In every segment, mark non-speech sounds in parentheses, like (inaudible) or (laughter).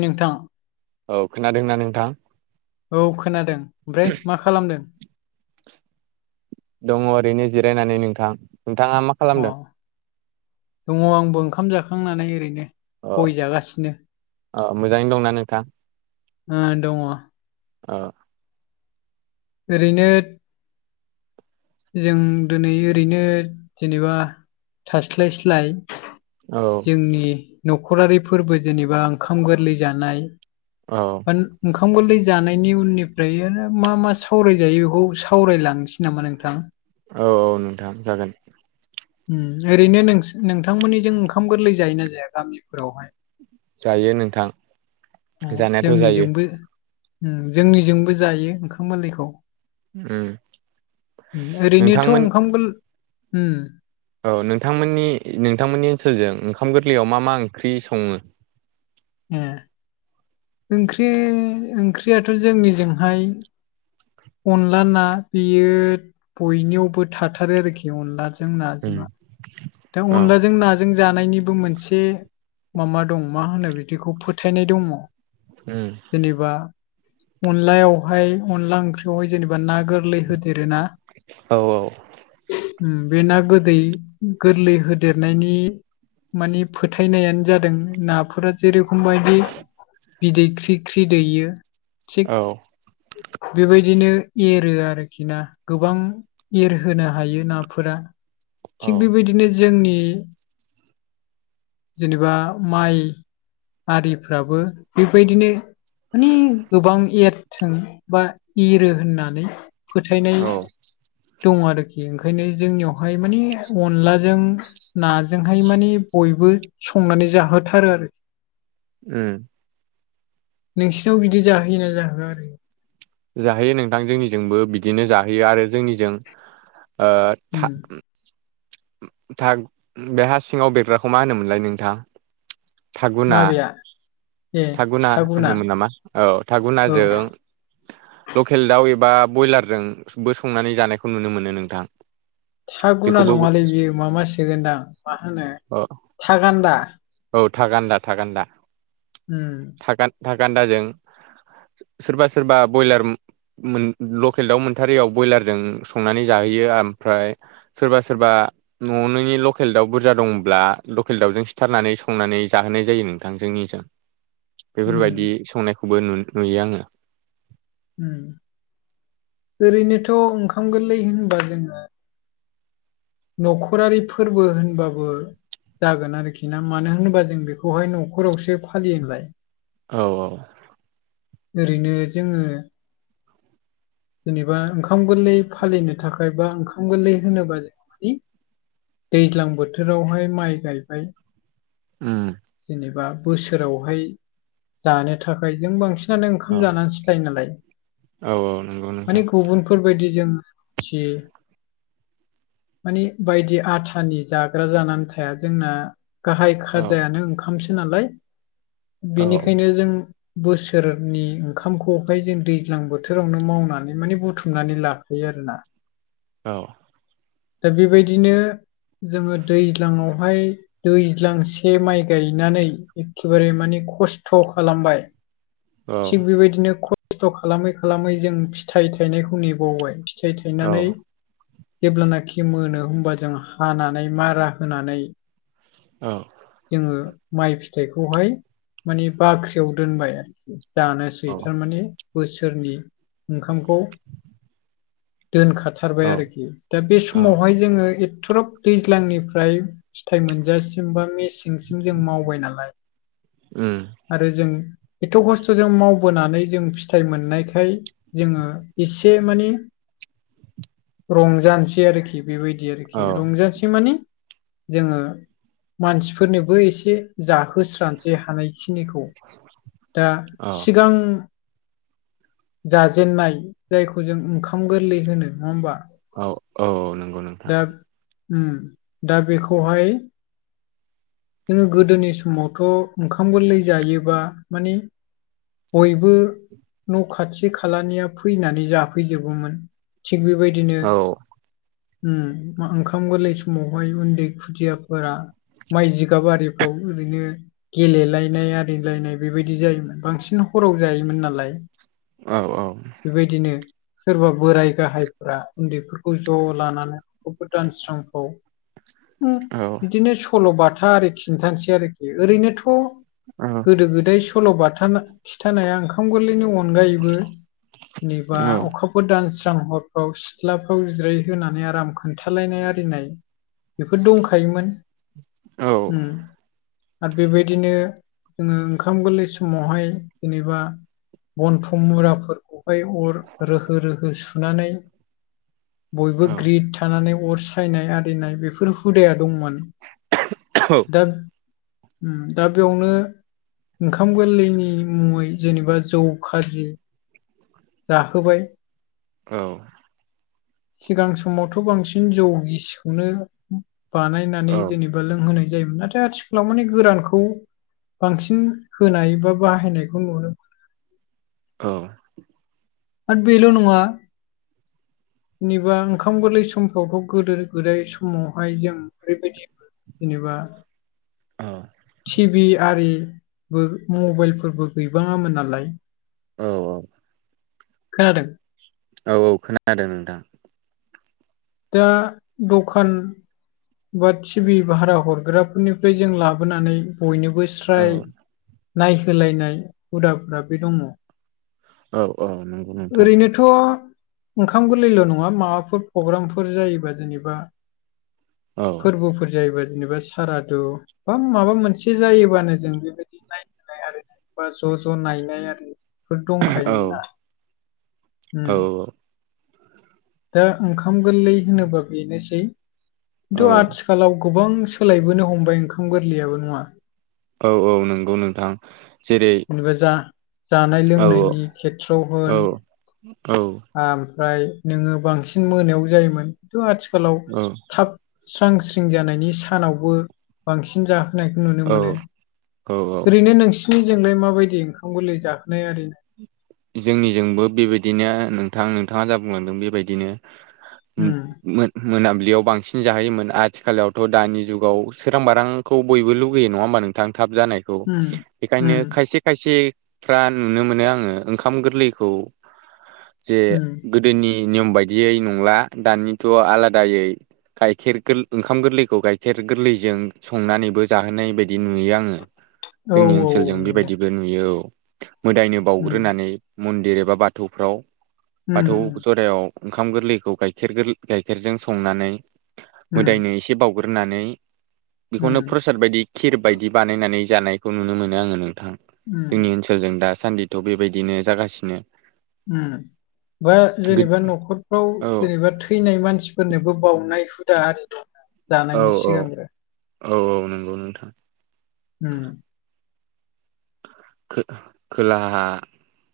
नोंथां औ खोनादोंना नोंथां।? औ खोनादों। ओमफ्राय मा खालामदों? दङ ओरैनो जिरायनानै नोंथां। नोंथाङा मा अ खालामदों दङ आंबो ओंखाम जाखांनानै ओरैनो अ गय जागासिनो अ मोजाङैनो दंना नोंथां? ओ दङ। ओ। ओरैनो जों दोनै ओरैनो जेनेबा थास्लायस्लाय औ जोंनि न'खरारि फोर्बो जेनेबा ओंखाम गोरलै जानाय औ (inaudible) ओंखाम गोरलै जानायनि उननिफ्राय मा मा सावरायजायो बेखौ सावरायलांनोसै नामा नों थां? औ औ नोंथां जागोन। उम ओरैनो नोंसि-नोंथांमोननिजों ओंखाम गोरलै जायोना जाया गामिफोरावहाय? जायो नोंथां। उ जानायाथ' जायो जोंनिजोंबो उम जोंनिजोंबो जायो ओंखाम मोरलैखौ। उम ओरैनोथ' नोंथांमोन ओंखाम गोल उम औ नोंथांमोननि नोंथांमोननि ओनसोलजों ओंखाम गोरलैयाव मा मा ओंख्रि सङो? ए। ओंख्रि ओंख्रियाथ' जोंनिजोंहाय अनला ना बेयो बयनियावबो थाथारो आरोखि अनलाजों उम नाजोङा। दा औ अनलाजों ना जों जानायनिबो मोनसे मामा दं मा होनो बिदिखौ फोथायनाय दङ'। उम जेनेबा अनलायावहाय अनला ओंख्रियावहाय जेनेबा ना गोरलै होदेर ना औ औ उम बे ना गोदै गोरलै होदेरनायनि मानि फोथायनायानो जादों नाफोरा जेरेखम बायदि बिदै ख्रि ख्रि दैयो थिग औ बेबायदिनो एरो आरोखि ना गोबां एरहोनो हायो नाफोरा। औ थिग बेबायदिनो जोंनि जेनेबा माइ आरिफ्राबो बेबायदिनो माने गोबां एरथों बा एरो होननानै फोथायनाय औ दं आरोखि ओंखायनो जोंनियावहाय माने अनलाजों नाजोंहाय माने बयबो संनानै जाहोथारो आरो। ओ नोंसिनाव बिदि जाहोयोना जाहोआ आरो जाहैयो नोंथां जोंनिजोंबो बिदिनो जाहोयो आरो जोंनिजों ओ था उम था बे हा सिङाव बेरग्राखौ मा होनोमोनलाय नोंथां? थागुना माबाया थागुना होनोमोन नामा औ औ थागुनाजों (inaudible) लकेल दाउ एबा बयलारजों बो संनानै जानायखौ नुनो मोनो नोंथां। था गुना बेखौबो नङालै बियो मा मा सोगोनदां मा होनो अ थागान्दा औ थागान्दा थागान्दा उम था गान था गान्दाजों सोरबा सोरबा बयलार मोन लकेल दाउ मोनथारैयाव बयलारजों संनानै जाहैयो ओमफ्राय सोरबा सोरबा न'नि लकेल दाउ बुरजा दंब्ला लकेल दाउजों सिथा थारनानै संनानै जाहोनाय जायो नोंथां जोंनिजों उम बेफोरबायदि संनाय खौबो नु-नुयो आंङो। उम ओरैनोथ' ओंखाम गोरलै होनबा जोङो न'खरारि फोरबो होनबाबो जागोन आरोखि ना। मानो होनोबा जों बेखौहाय न'खरावसो फालियो नालाय। औ औ। ओरैनो जोङो जेनेबा ओंखाम गोरलै फालिनो थाखाय बा ओंखाम गोरलै होनोबा जों मानि दैज्लां बोथोरावहाय माइ गायबाय ओम जेनेबा बोसोरावहाय दानो थाखाय जों बांसि जनो औ ओंखाम जानानैसो थायो नालाय। औ औ नोंगौ नोंथां। फोरबायदि जों फियो मानि बायदि आथानि जाग्रा जानानै थाया जोंना गाहाय औ खाजायानो ओं ओमसै (inaudible) नालाय औ बेनिखायनो जों बोसोरनि ओंखामखौहाय जों दैज्लां बोथोरावनो मावनानै माने बुथुमनानै ला होैयोआरोना औ दा बेबायदिनो जोङो दैज्लाङावहाय दैज्लांसे माइ गायनानै एखेबारे माने खस्थ' खालामबाय औ थिग बेबायदिनो खस्थ' खालामै खालामै जों फिथाइ थायनायखौ नेबावबाय फिथाइ थायनानै जेब्लानाखि। मोनो होमबा जों हानानै मारा होनानै। औ। जोङो माइ फिथाइखौहाय माने बाख्रियाव दोनबाय आरोखि जानोसै थारमाने बोसोरनि ओंखामखौ दोनखाथारबाय आरोखि दा बे जोंडा एथग्रा फिथाय मोनजासिम सिंसिं जों मावबाय नालाय आरो जों एथ' खस्थ'जों मावबोनानै जों फिथाइ मोननायखाय। जोंङो एसे माने रंजानोसै आरोखि। बेबायदि आरोखि औ रंजासे माने। जोङो मानसिफोरनोबो एसे जाहोस्रांसै हानायखिनिखौ दा औ सिगां जाजेननाय जायखौ जों ओंखाम गोरलै होनो नङा होमबा औ औ औ नंगौ नंगौ दा दा बेखौहाय जोङो गोदोनि समावथ' ओंखाम गोरलै जायोबा माने बयबो न' खाथि खालानिया फैनानै जाफैजोबोमोन थिग बेबायदिनो औ ओम ओंखाम गोरलै समावहाय उन्दै खुदियाफोरा माइ जि जिगाब आरिफ्राव ओरैनो गेलेलायनाय आरिलायनाय बेबायदि जायोमोन बांसिन हराव जायोमोन नालाय औ औ बेबायदिनो। सोरबा बोराय गाहायफ्रा उन्दैफोरखौ ज' लानानै अखाफोर दानस्रांफोराव (inaudible) बिदिनो सल'बाथा आरि खिन्थानोासै आरोखि ओरैनोथ' औ गोदो गोदाय सल' बाथा खिथानाया ओंखाम गोरलैनि उनाव। अनगायैबो जेनबा अखा अखाफोर दानस्रां हरफ्राव सिथ्लाफ्राव जिराय होनानै आराम खोन्थालायनाय आरिनाय। बेफोर दंखायोमोन आरो बेबायदिनो जोङो ओंखाम गोरलै समावहाय जेनेबा बनथ मुराफोरखौहाय अर रोहो रोहो सुनानै बयबो ग्रिद थानानै अर सायनाय आरिनाय बेफोर हुदाया दंमोन। (inaudible) दा ओम दा बेयावनो ओंखाम गोरलैनि मुङै जेनेबा जौ, खाजि जाहोबाय औ। सिगां समावथ' बांसिन जौ गिसखौनो बानायनानै औ जेनेबा लोंहोनाय जायोमोन नाथाय आथिखालाव माने गोरानखौ। बांसिन होनाय बा बाहायनायखौ नुनो औ आरो बेल' नङा जेनेबा ओंखाम गोरलै समफ्रावथ' गोदो गोदाय समावहाय जों ओरैबायदि बेदिबा औ टिभि आरिबो मबाइलफोरबो गैबाङामोन नालाय। औ औ खोनादों? औ औ खोनादों नोंथां। दा दखान बा टिभ भारा हरग्राफोरनिफ्राय जों लाबोनानै बयनोबो औ स्राय नायहोलायनाय हुदाफोरा बो दङ। औ औ नंगौ नोंथां। थ' ओंखाम गोरलैल' नङा माबाफोर प्रग्रामफोर जायोबा जेनेबा औ फोरबोफोर जायोबा जेनेबा। सारादु बा माबा मोनसे जायोबानो जों बेबायदि नायनाय आरो बा ज' ज' नायनाय आरि फोर दंखायो औ ना। औ दा ओंखाम गोरलै होनोबा बेनोसै औ खिन्थु आथिखालाव गोबां सोलायबोनो हमबाय ओंखाम गोरलैयाबो नङा। औ औ नंगौ नोंथां जेरै जेनेबा जा जानाय औ लोंनायनि खेथ्र औ होन औ ओमफ्राय नोङो बांसिन मोनायावनो जायोमोनथ आथिखालाव औ थाब स्रां स्रिं जानायनि सानावबो बांसिन जाहोन होनायखौ नुनो औ मोनो औ औ ओरैनो नोंसिनिजोंलाय माबायदि ओंखाम गोरलै जाहोनाय आरि जोंनिजोंबो बेबायदिनो नोंथां नोंथाङा जा बुंलांदों बेबायदिनो ओम उम मोन मोनाबिलियाव बांसिन जाहोयोमोन आथिखालावथ' दानि जुगाव सोरां बारांखौ बयबो लुगैयो नङा होमबा नों गोथां थाब जानायखौ उम बेखायनो उम खायसे खायसेफ्रा नुनो मोनो आङो ओंखाम गोरलैखौ जे उम गोदोनि नियम बायदियै नंला दानिथ' आलादायै गाइखेर गो ओंखाम गोरलैखौ गाइखेर गोरलैजों संनानैबो जाहोनाय बायदि नुयो आङो। औ जोंनि ओनसोलजों औ नंगौ बेबायदिबो नुयो औ मोदायनो उम बाउग्रोनानै मन्दिर एबा बाथौफ्राव बाथौ उम जरायाव ओंखाम गोरलैखौ गाइखेर गोरलै गाइखेर जों संनानै उम मोदायनो एसे एसे बावउग्रोनानै बेखौनो उम प्रसाद बायदि खिर बायदि बानायनानै जानायखौ नुनो मोनो आङो नोंथां उम जोंनि ओनसोलजों दा सान्दि। थ' बेबायदिनो जागासिनो। ओम बे जेनेबा न'खरफ्राव औ जेनेबा थै मानसि फोरनोबो बावउनाय हुदा आरि दं। औ औ औ औ नंगौ नोंथां। होम खो-खोलाहा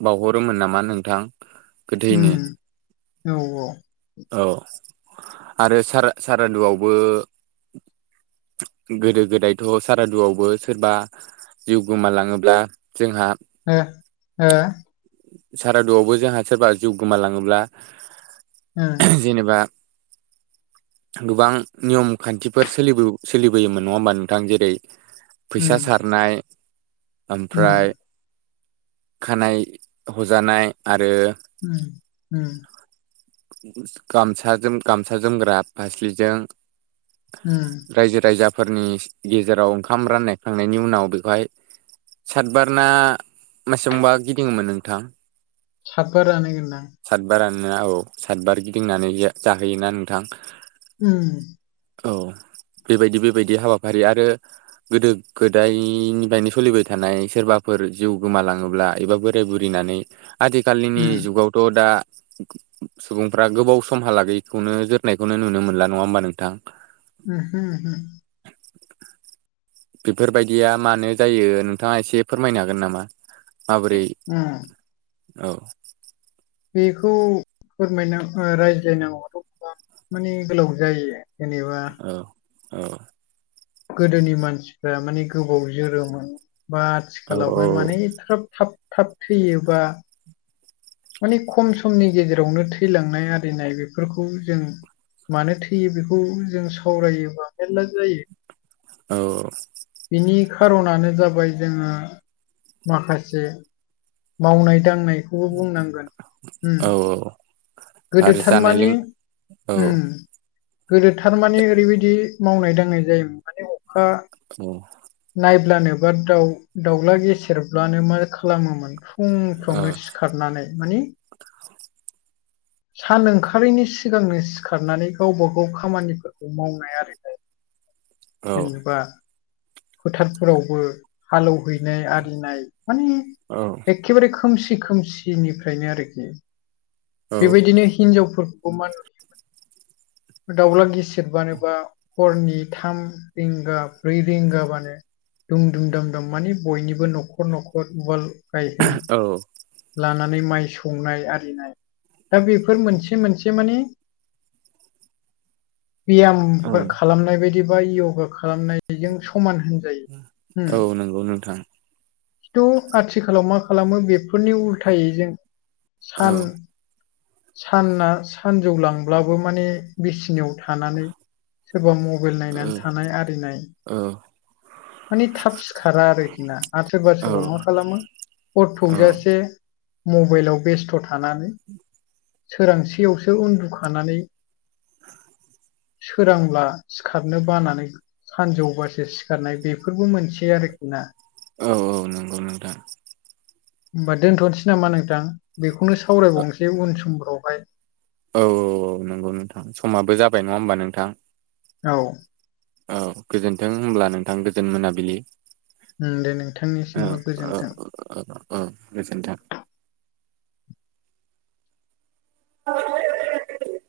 बावहरोमोन नामा नोंथां। गोथैनो उम औ औ। औ आरो सारा सारादुआवबो गोदो गोदायथ' सारादुआवबो सोरबा जिउ गोमालाङोब्ला जोंहा हो हो सारादुआवबो जोंहा सोरबा जिउ गोमालाङोब्ला ओं जेनेबा गोबां नियम खान्थिफोर सोलिबो-सोलिबोयोमोन। नङा होमबा नोंथां? जेरै फैसा उम सारनाय उम ओमफ्राय खानाय हजानाय आरो उम उम। गामसा जोम गामसा जोमग्रा फास्लिजों उम। रायजो राजाफोरनि गेजेराव ओंखाम राननाय खांनायनि उनाव बेखौहाय सातबार ना मासेबांबा गिदिङोमोन नोंथां? सातबारानोगोनदां। सातबारानो औ सातबार गिदिंनानै यो जाहोयोना नोंथां? ओम। औ बेबायदि बेबायदि हाबाफारि आरो गोदो गोदायनिफायनो सलिबाय थानाय सोरबाफोर जिउ गोमालाङोब्ला एबा बो बोराय बुरिनानै। आथिखालिनि उम जुगावथ' दा सुबुंफ्रा गोबाव समहालागैखौनो जोरनायखौनो नुनो मोनला। नङा होमबा नोंथां? ओमहो ओमहो। बेफोरबायदिया मानो जायो नोंथाङा एसे फोरमायनो हागोन नामा? माबोरै उम औ। बेखौ फोरमायना ओ रायज्लायनांगौवाथ' गोबां माने गोलाव जायो। जेनेबा औ औ। गोदोनि मानसिफ्रा माने गोबाव जोरोमोन बा औ आथिखालावहाय माने एफ्राब थाब थाब थैयोबा माने खम समनि गेजेरावनो थैलांनाय आरिनाय बेफोरखौ जों मानो थैयो बेखौ जों सावरायोबा मेरला जायो। औ। बिनि खार'नानो जाबाय जोङो माखासे मावनाय दांनायखौबो बुंनां ओम औ गोदो आरो जानाय थारमानि लों औ ओम। गोदो थारमाने ओरैबायदि मावनाय दांनाय जायोमोन माने अखा अ नायब्लानो बा दाउ-दाउला गेसेेरब्लानो मा खालामोमोन औ फुंफ्रावनो सिखारनानै मानि सान ओंखारैनि सिगांनो सिखारनानै गावबा गाव खामानिफोरखौ मावनाय आरो। जेनेबा फोथारफोरावबो हालौ हैनाय आरिनाय माने औ। एखेबारे खोमसि खोमसिनिफ्रायनो आरोखि। बेबायदिनो हिनजावफोर (unintelligible) दाउला गिसिरबानोबा हरनि थाम रिंगा ब्रै रिंगा माने दुम दुम, दाम दाम, माने बयनिबो न'खर न'खर उवाल गायहेन औ लानानै माइ सौनाय आरिनाय। दा बेफोर मोनसे मोनसे मानि बियाम औ मफोर खालामनाय बायदि बा योगा खालामनायजों समान होन जायो होम। औ नंगौ नोंथां थ' आथिखालाव मा खालामो बेफोरनि उल्थायै जों औ सान-साना सानजौ लांब्लाबो माने बिसिनियाव थानानै सोरबा मबाइल औ नायनानै थानाय आरिनाय औ। माने थाब सिखारा आरोखि ना आरो सोरबा औ सोरबा मा खालामो हर औ थौजासे मबेइलाव बेस्थ' थानानै सोरांसेयावसो उन्दुखानानै सोरांब्ला सिखारनो बानानै सानजौबासो सिखारनाय बेफोरबो मोनसे आरोखि ना औ औ नंगौ नों होमबा दोनथ'नोसै नामा नोंथां बेखौनो सावरायबावनोसै उन समफ्रावहाय औ औ नंगौ नोंथां समाबो जाबाय नङा होमबा नोंथां औ औ गोजोन्थों होनब्ला नोंथां गोजोन मोनाबिलि उम, दे औ नोंथांनिसिमबो औ गोजोन्थों औ गोजोनथों (inaudible)